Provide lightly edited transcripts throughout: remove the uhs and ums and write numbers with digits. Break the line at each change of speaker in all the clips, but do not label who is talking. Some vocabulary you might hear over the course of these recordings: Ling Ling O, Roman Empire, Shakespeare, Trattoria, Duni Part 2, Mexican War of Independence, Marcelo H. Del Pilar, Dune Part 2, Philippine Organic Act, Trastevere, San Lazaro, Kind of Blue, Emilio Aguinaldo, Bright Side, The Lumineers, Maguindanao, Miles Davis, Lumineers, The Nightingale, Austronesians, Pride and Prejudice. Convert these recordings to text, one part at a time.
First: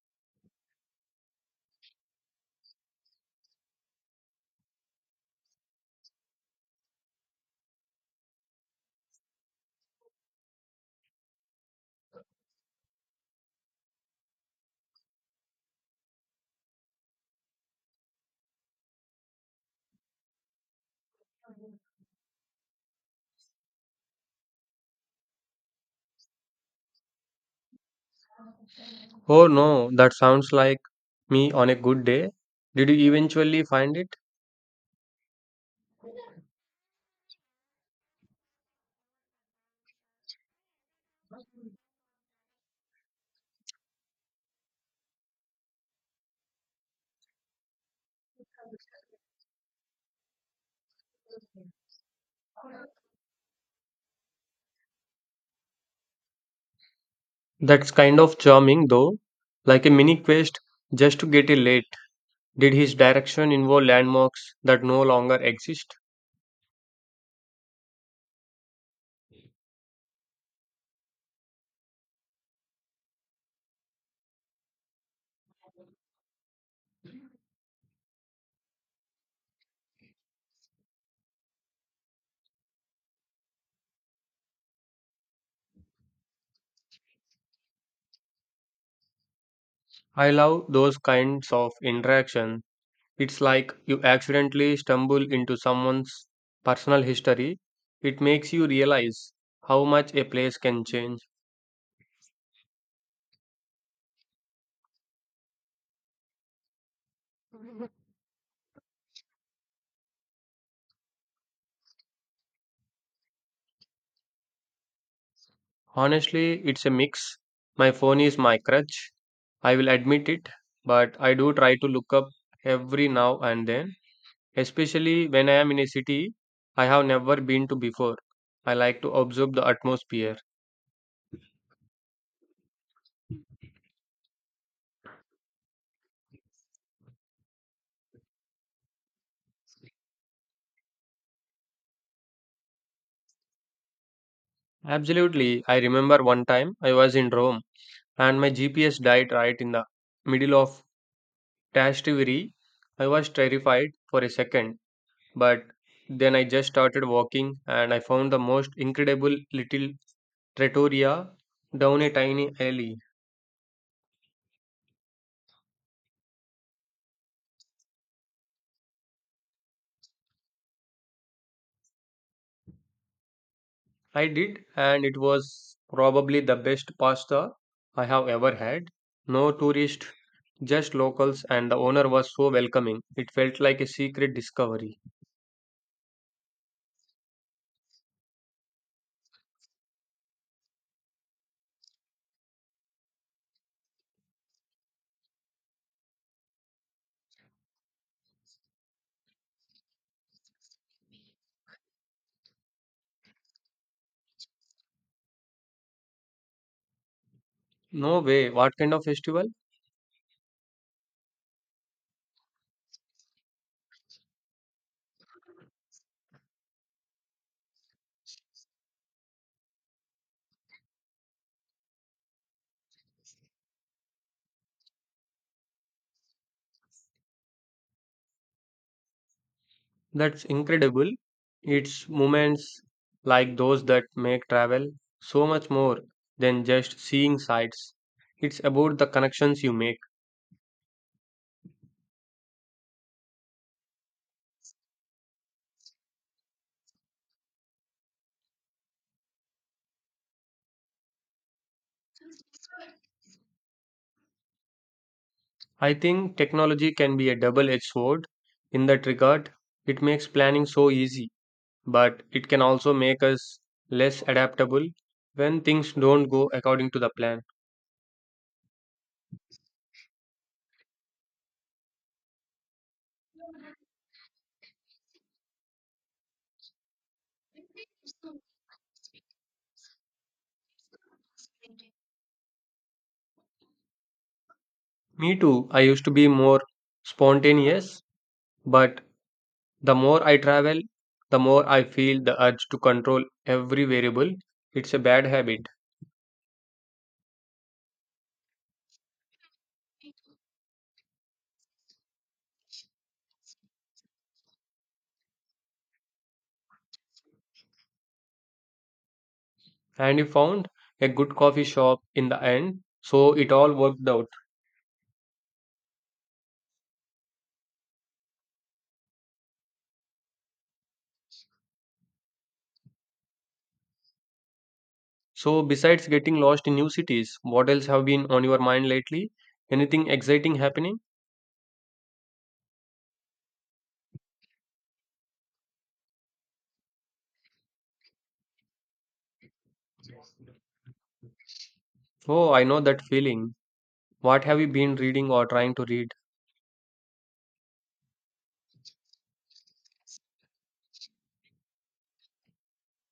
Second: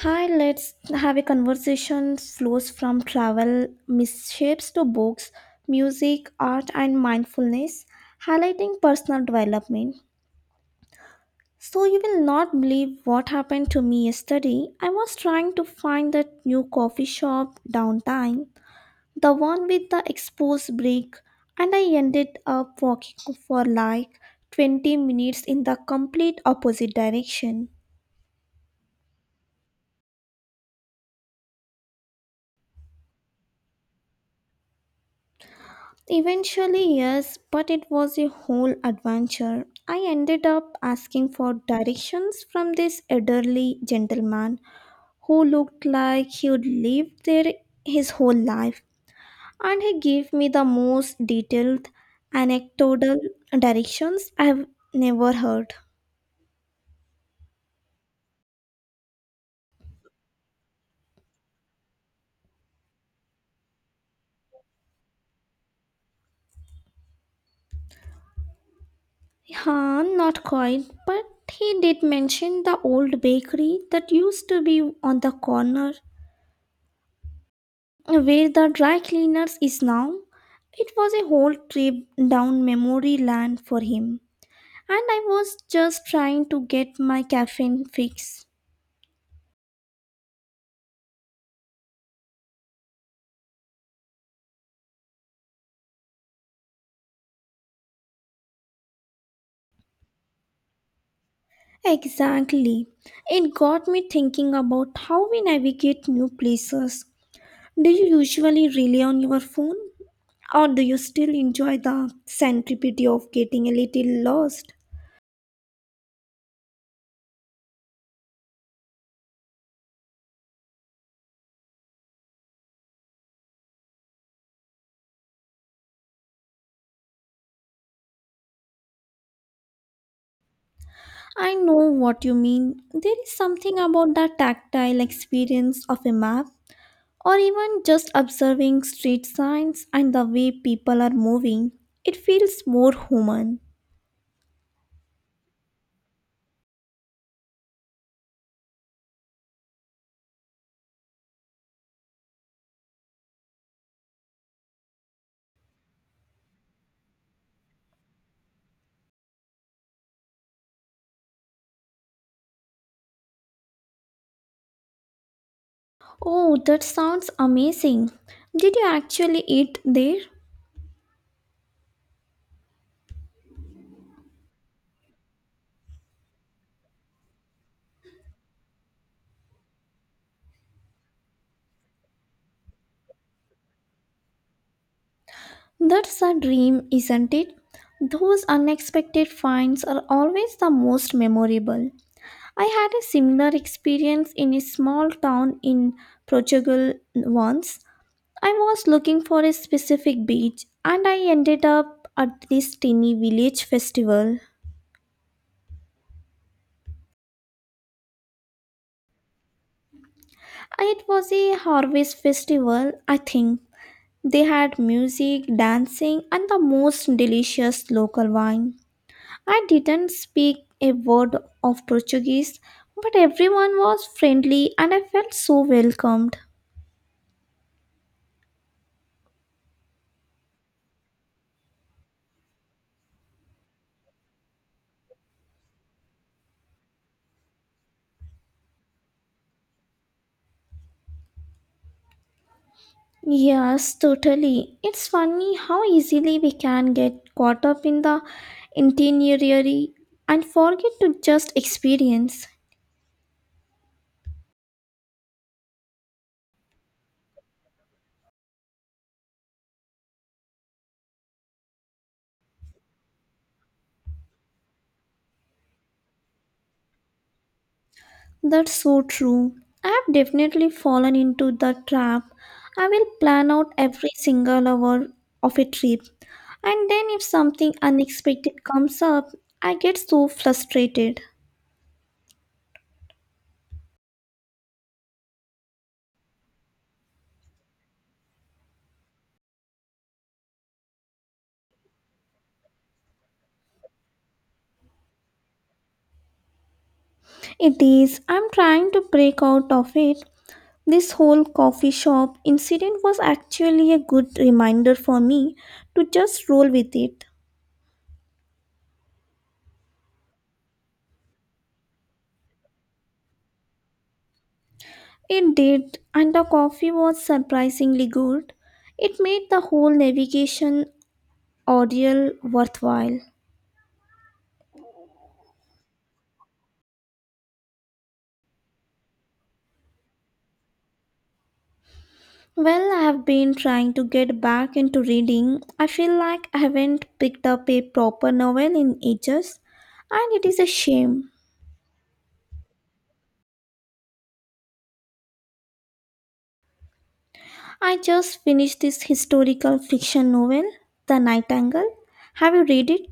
Hi, let's have a conversation flows from travel misshapes to books, music, art, and mindfulness, highlighting personal development. So, you will not believe what happened to me yesterday. I was trying to find that new coffee shop downtown, the one with the exposed brick, and I ended up walking for like 20 minutes in the complete opposite direction.
Oh no, that sounds like me on a good day. Did you eventually find it?
Eventually, yes, but it was a whole adventure. I ended up asking for directions from this elderly gentleman who looked like he'd lived there his whole life, and he gave me the most detailed anecdotal directions I've never heard.
That's kind of charming though, like a mini quest just to get a late. Did his direction involve landmarks that no longer exist?
Huh, not quite, but he did mention the old bakery that used to be on the corner where the dry cleaners is now. It was a whole trip down memory lane for him. And I was just trying to get my caffeine fix.
I love those kinds of interaction. It's like you accidentally stumble into someone's personal history. It makes you realize how much a place can change.
Exactly. It got me thinking about how we navigate new places. Do you usually rely on your phone? Or do you still enjoy the centripede of getting a little lost?
Honestly, it's a mix. My phone is my crutch. I will admit it, but I do try to look up every now and then, especially when I am in a city I have never been to before. I like to observe the atmosphere.
I know what you mean. There is something about the tactile experience of a map or even just observing street signs and the way people are moving, it feels more human.
Absolutely, I remember one time I was in Rome and my GPS died right in the middle of Trastevere. I was terrified for a second, but then I just started walking and I found the most incredible little Trattoria down a tiny alley.
Oh, that sounds amazing. Did you actually eat there?
I did, and it was probably the best pasta I have ever had. No tourists, just locals, and the owner was so welcoming. It felt like a secret discovery.
That's a dream, isn't it? Those unexpected finds are always the most memorable. I had a similar experience in a small town in Portugal once. I was looking for a specific beach and I ended up at this tiny village festival.
No way, what kind of festival?
It was a harvest festival, I think. They had music, dancing, and the most delicious local wine. I didn't speak a word of Portuguese, but everyone was friendly and I felt so welcomed.
That's incredible. It's moments like those that make travel so much more than just seeing sights. It's about the connections you make.
Yes, totally. It's funny how easily we can get caught up in the itinerary and forget to just experience.
I think technology can be a double edged sword in that regard. It makes planning so easy, but it can also make us less adaptable when things don't go according to the plan.
That's so true. I've definitely fallen into the trap. I will plan out every single hour of a trip, and then if something unexpected comes up, I get so frustrated.
Me too, I used to be more spontaneous, but the more I travel, the more I feel the urge to control every variable. It's a bad habit.
It is, I'm trying to break out of it. This whole coffee shop incident was actually a good reminder for me to just roll with it.
And you found a good coffee shop in the end, so it all worked out.
It did, and the coffee was surprisingly good. It made the whole navigation audible worthwhile?
So, besides getting lost in new cities, what else have been on your mind lately? Anything exciting happening?
Well, I have been trying to get back into reading. I feel like I haven't picked up a proper novel in ages, and it is a shame.
Oh, I know that feeling. What have you been reading or trying to read?
I just finished this historical fiction novel, The Nightingale. Have you read it?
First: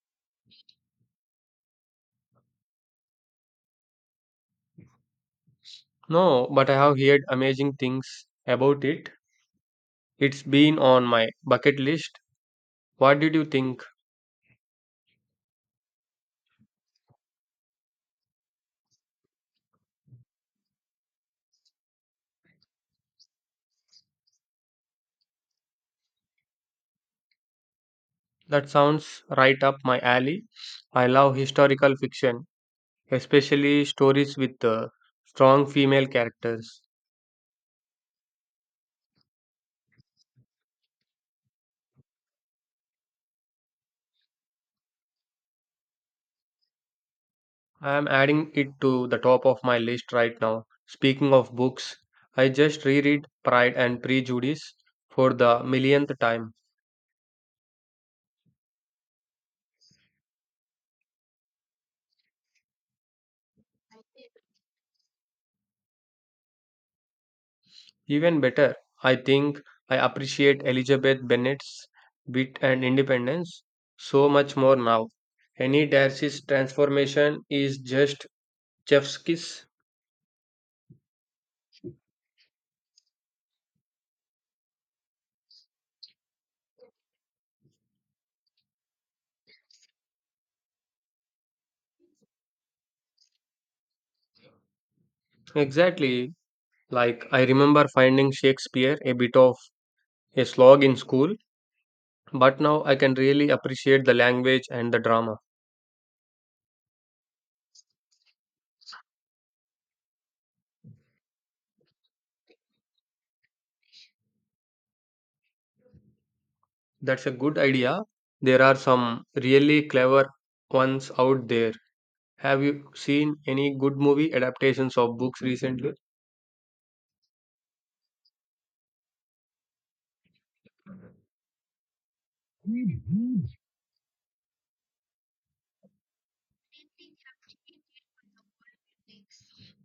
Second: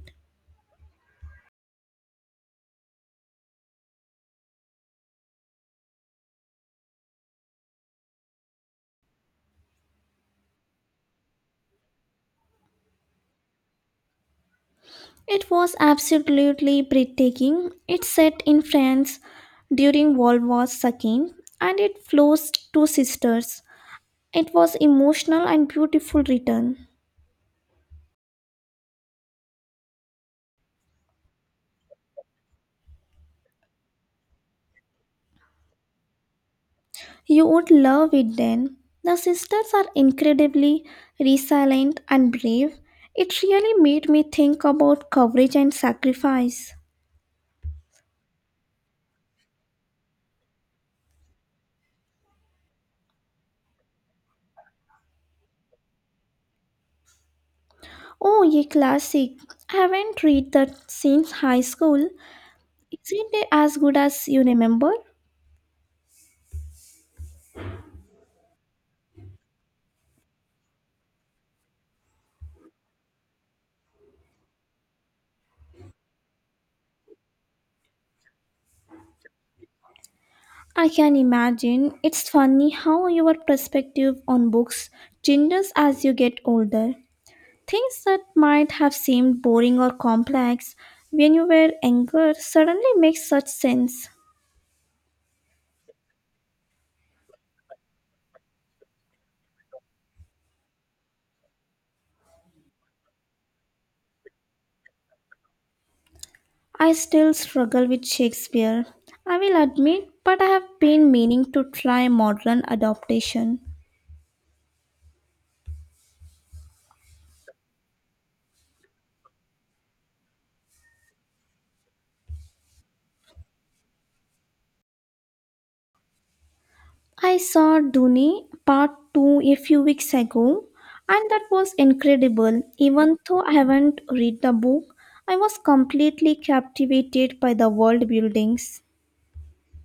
No, but I have heard amazing things about it. It's been on my bucket list. What did you think?
It was absolutely breathtaking. It's set in France during World War II and it follows two sisters. It was emotional and beautiful written.
That sounds right up my alley. I love historical fiction, especially stories with strong female characters.
You would love it then. The sisters are incredibly resilient and brave. It really made me think about courage and sacrifice.
I am adding it to the top of my list right now. Speaking of books, I just reread Pride and Prejudice for the millionth time.
Oh, a classic. I haven't read that since high school. Isn't it as good as you remember?
Even better, I think I appreciate Elizabeth Bennet's wit and independence so much more now. Any Darcy's transformation is just chef's kiss.
I can imagine. It's funny how your perspective on books changes as you get older. Things that might have seemed boring or complex when you were younger suddenly make such sense.
Exactly. Like I remember finding Shakespeare a bit of a slog in school, but now I can really appreciate the language and the drama.
I still struggle with Shakespeare, I will admit, but I have been meaning to try modern adaptation.
That's a good idea. There are some really clever ones out there. Have you seen any good movie adaptations of books recently?
I saw Duni Part 2 a few weeks ago, and that was incredible. Even though I haven't read the book, I was completely captivated by the world buildings.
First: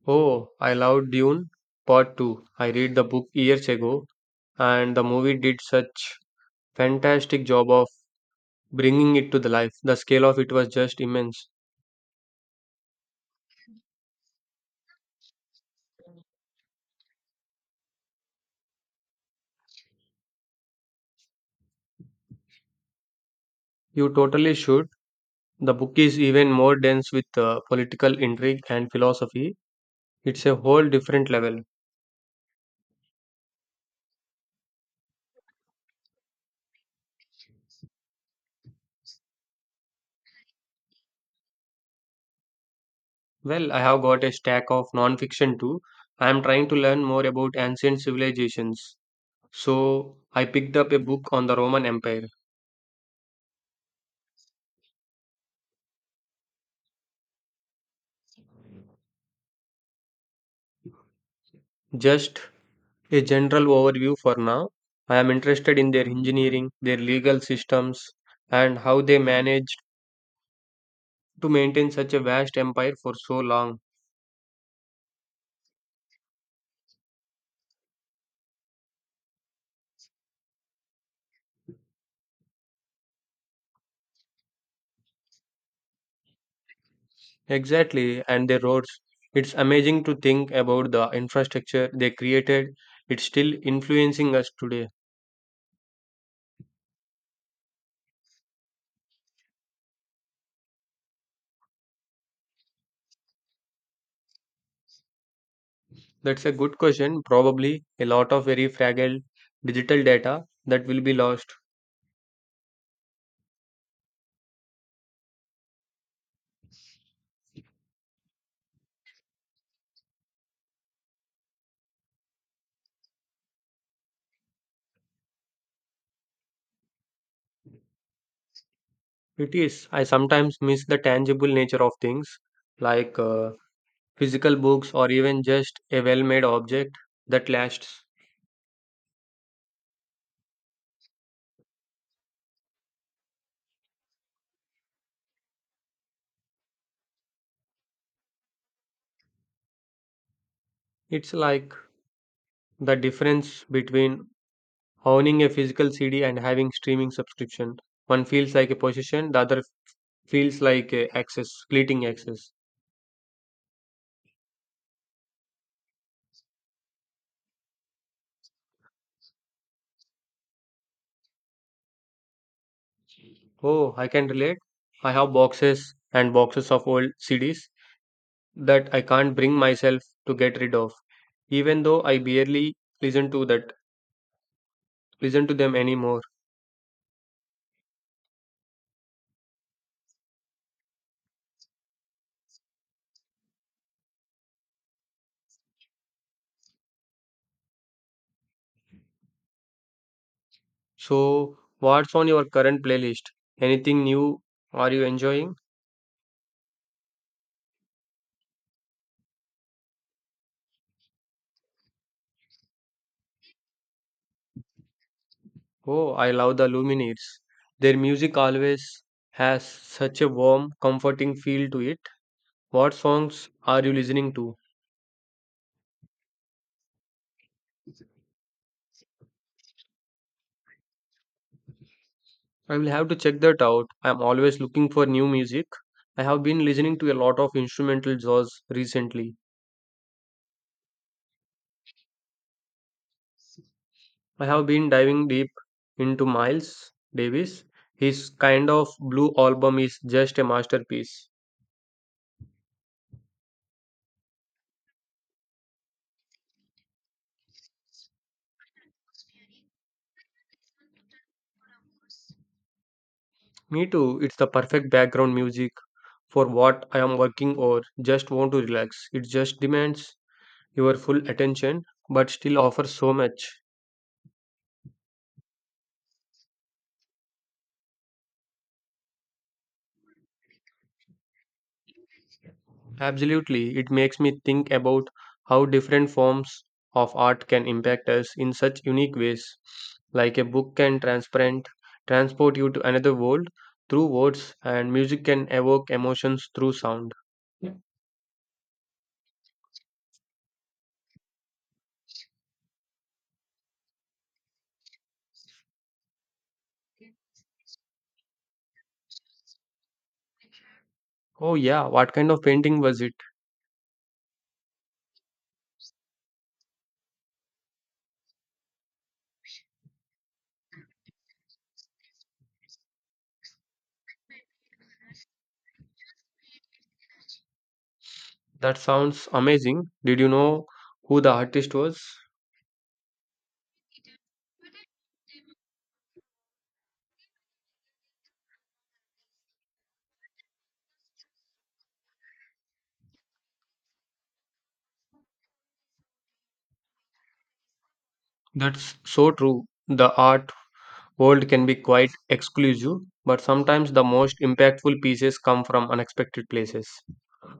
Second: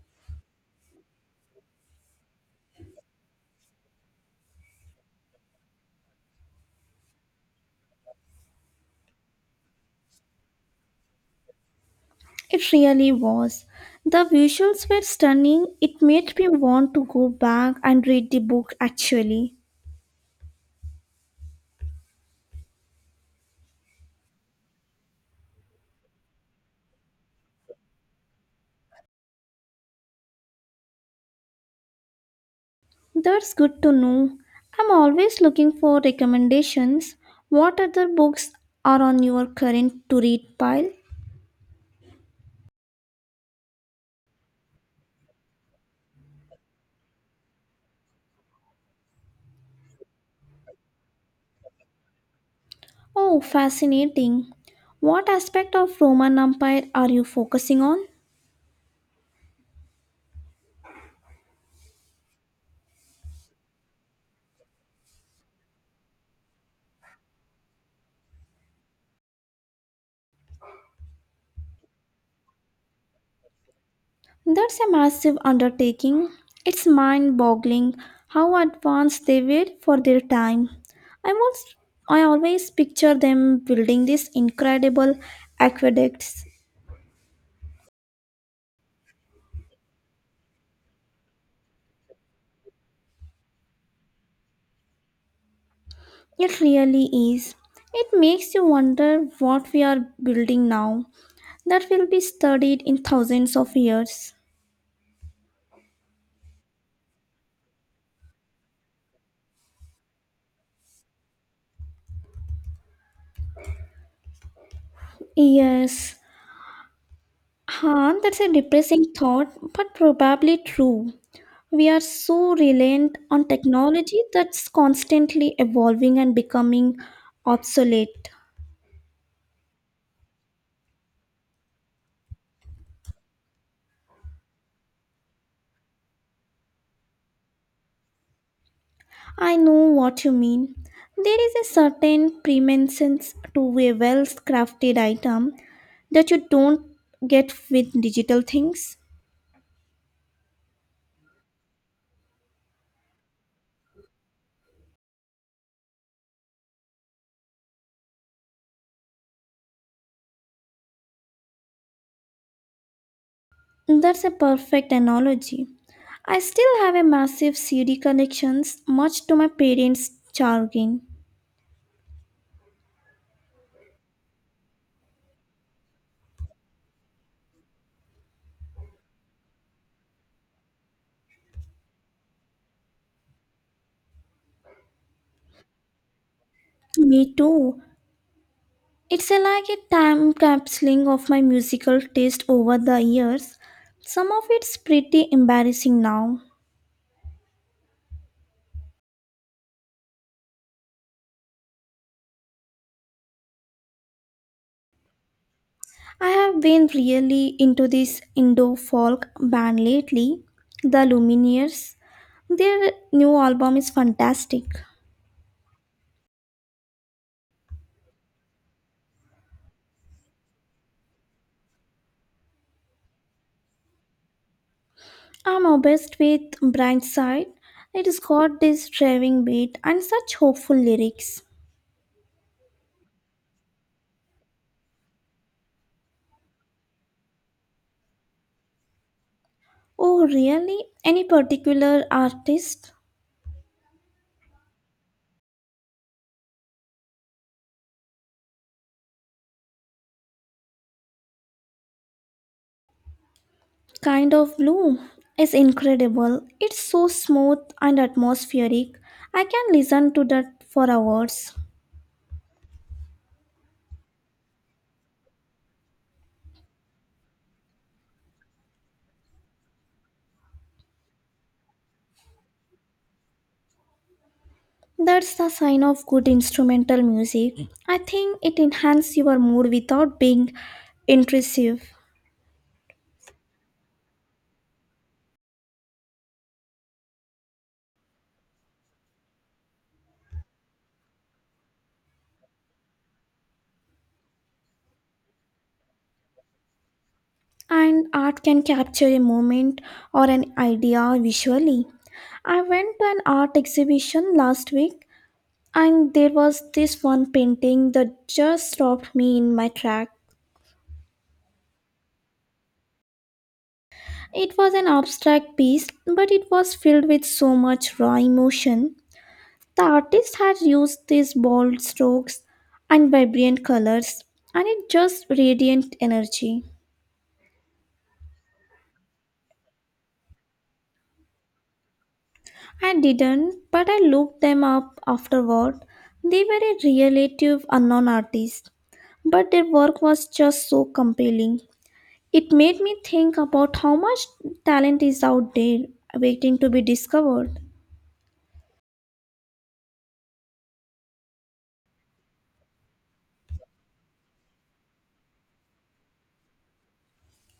Oh, I love Dune Part 2. I read the book years ago, and the movie did such fantastic job of bringing it to the life. The scale of it was just immense.
It really was. The visuals were stunning. It made me want to go back and read the book actually.
You totally should. The book is even more dense with political intrigue and philosophy. It's a whole different level.
That's good to know. I'm always looking for recommendations. What other books are on your current to read pile?
Well, I have got a stack of non-fiction too. I am trying to learn more about ancient civilizations. So I picked up a book on the Roman Empire.
Oh, fascinating. What aspect of Roman Empire are you focusing on?
Just a general overview for now. I am interested in their engineering, their legal systems, and how they managed to maintain such a vast empire for so long.
That's a massive undertaking. It's mind boggling how advanced they were for their time. I was I always picture them building these incredible aqueducts.
Exactly, and their roads. It's amazing to think about the infrastructure they created. It's still influencing us today.
It really is. It makes you wonder what we are building now that will be studied in thousands of years.
That's a good question. Probably a lot of very fragile digital data that will be lost.
Yes, Han, that's a depressing thought, but probably true. We are so reliant on technology that's constantly evolving and becoming obsolete.
It is. I sometimes miss the tangible nature of things like physical books or even just a well made object that lasts.
I know what you mean. There is a certain preeminence to a well crafted item that you don't get with digital things.
It's like the difference between owning a physical CD and having streaming subscription. One feels like a possession, the other feels like a access, fleeting access.
That's a perfect analogy. I still have a massive CD collections, much to my parents' chagrin.
Oh, I can relate. I have boxes and boxes of old CDs that I can't bring myself to get rid of, even though I barely listen to that listen to them anymore.
Me too. It's a like a time capsuling of my musical taste over the years. Some of it's pretty embarrassing now.
So, what's on your current playlist? Anything new are you enjoying?
I have been really into this Indo folk band lately, the Lumineers. Their new album is fantastic.
Oh, I love the Lumineers. Their music always has such a warm, comforting feel to it. What songs are you listening to?
I'm obsessed with Bright Side. It's got this driving beat and such hopeful lyrics.
I will have to check that out. I'm always looking for new music. I have been listening to a lot of instrumental jazz recently.
Oh, really? Any particular artist?
I have been diving deep into Miles Davis. His kind of blue album is just a masterpiece.
Kind of Blue is incredible. It's so smooth and atmospheric. I can listen to that for hours.
Me too, it's the perfect background music for what I am working or just want to relax. It just demands your full attention but still offers so much.
That's the sign of good instrumental music. I think it enhances your mood without being intrusive.
Absolutely, it makes me think about how different forms of art can impact us in such unique ways. Like a book can transparent transport you to another world through words, and music can evoke emotions through sound.
And art can capture a moment or an idea visually. I went to an art exhibition last week and there was this one painting that just stopped me in my track.
Oh yeah, what kind of painting was it?
It was an abstract piece, but it was filled with so much raw emotion. The artist had used these bold strokes and vibrant colors, and it just radiant energy.
That sounds amazing. Did you know who the artist was?
I didn't, but I looked them up afterward. They were a relative unknown artist, but their work was just so compelling. It made me think about how much talent is out there waiting to be discovered.
That's so true. The art world can be quite exclusive, but sometimes the most impactful pieces come from unexpected places.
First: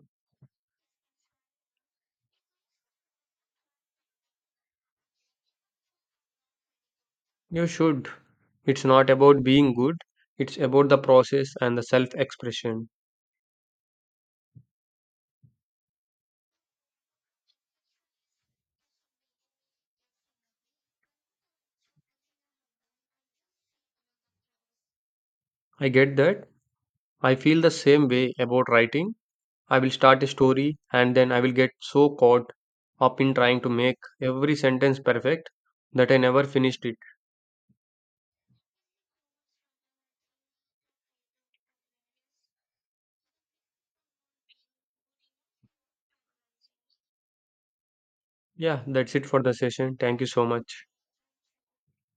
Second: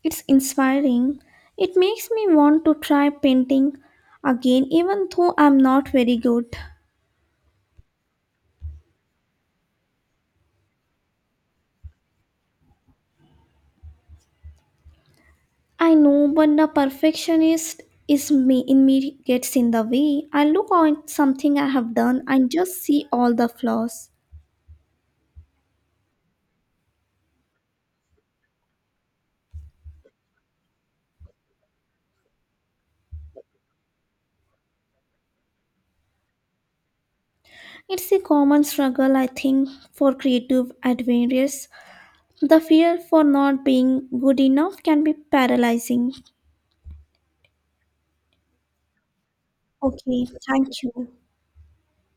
It's inspiring. It makes me want to try painting again, even though I'm not very good.
You should. It's not about being good, it's about the process and the self expression.
I know, but the perfectionist is me in me gets in the way. I look at something I have done and just see all the flaws.
I get that. I feel the same way about writing. I will start a story and then I will get so caught up in trying to make every sentence perfect that I never finished it.
It's a common struggle, I think, for creative adventurers. The fear for not being good enough can be paralyzing.
Yeah, that's it for the session. Thank
Okay,
you so
thank
much.
you.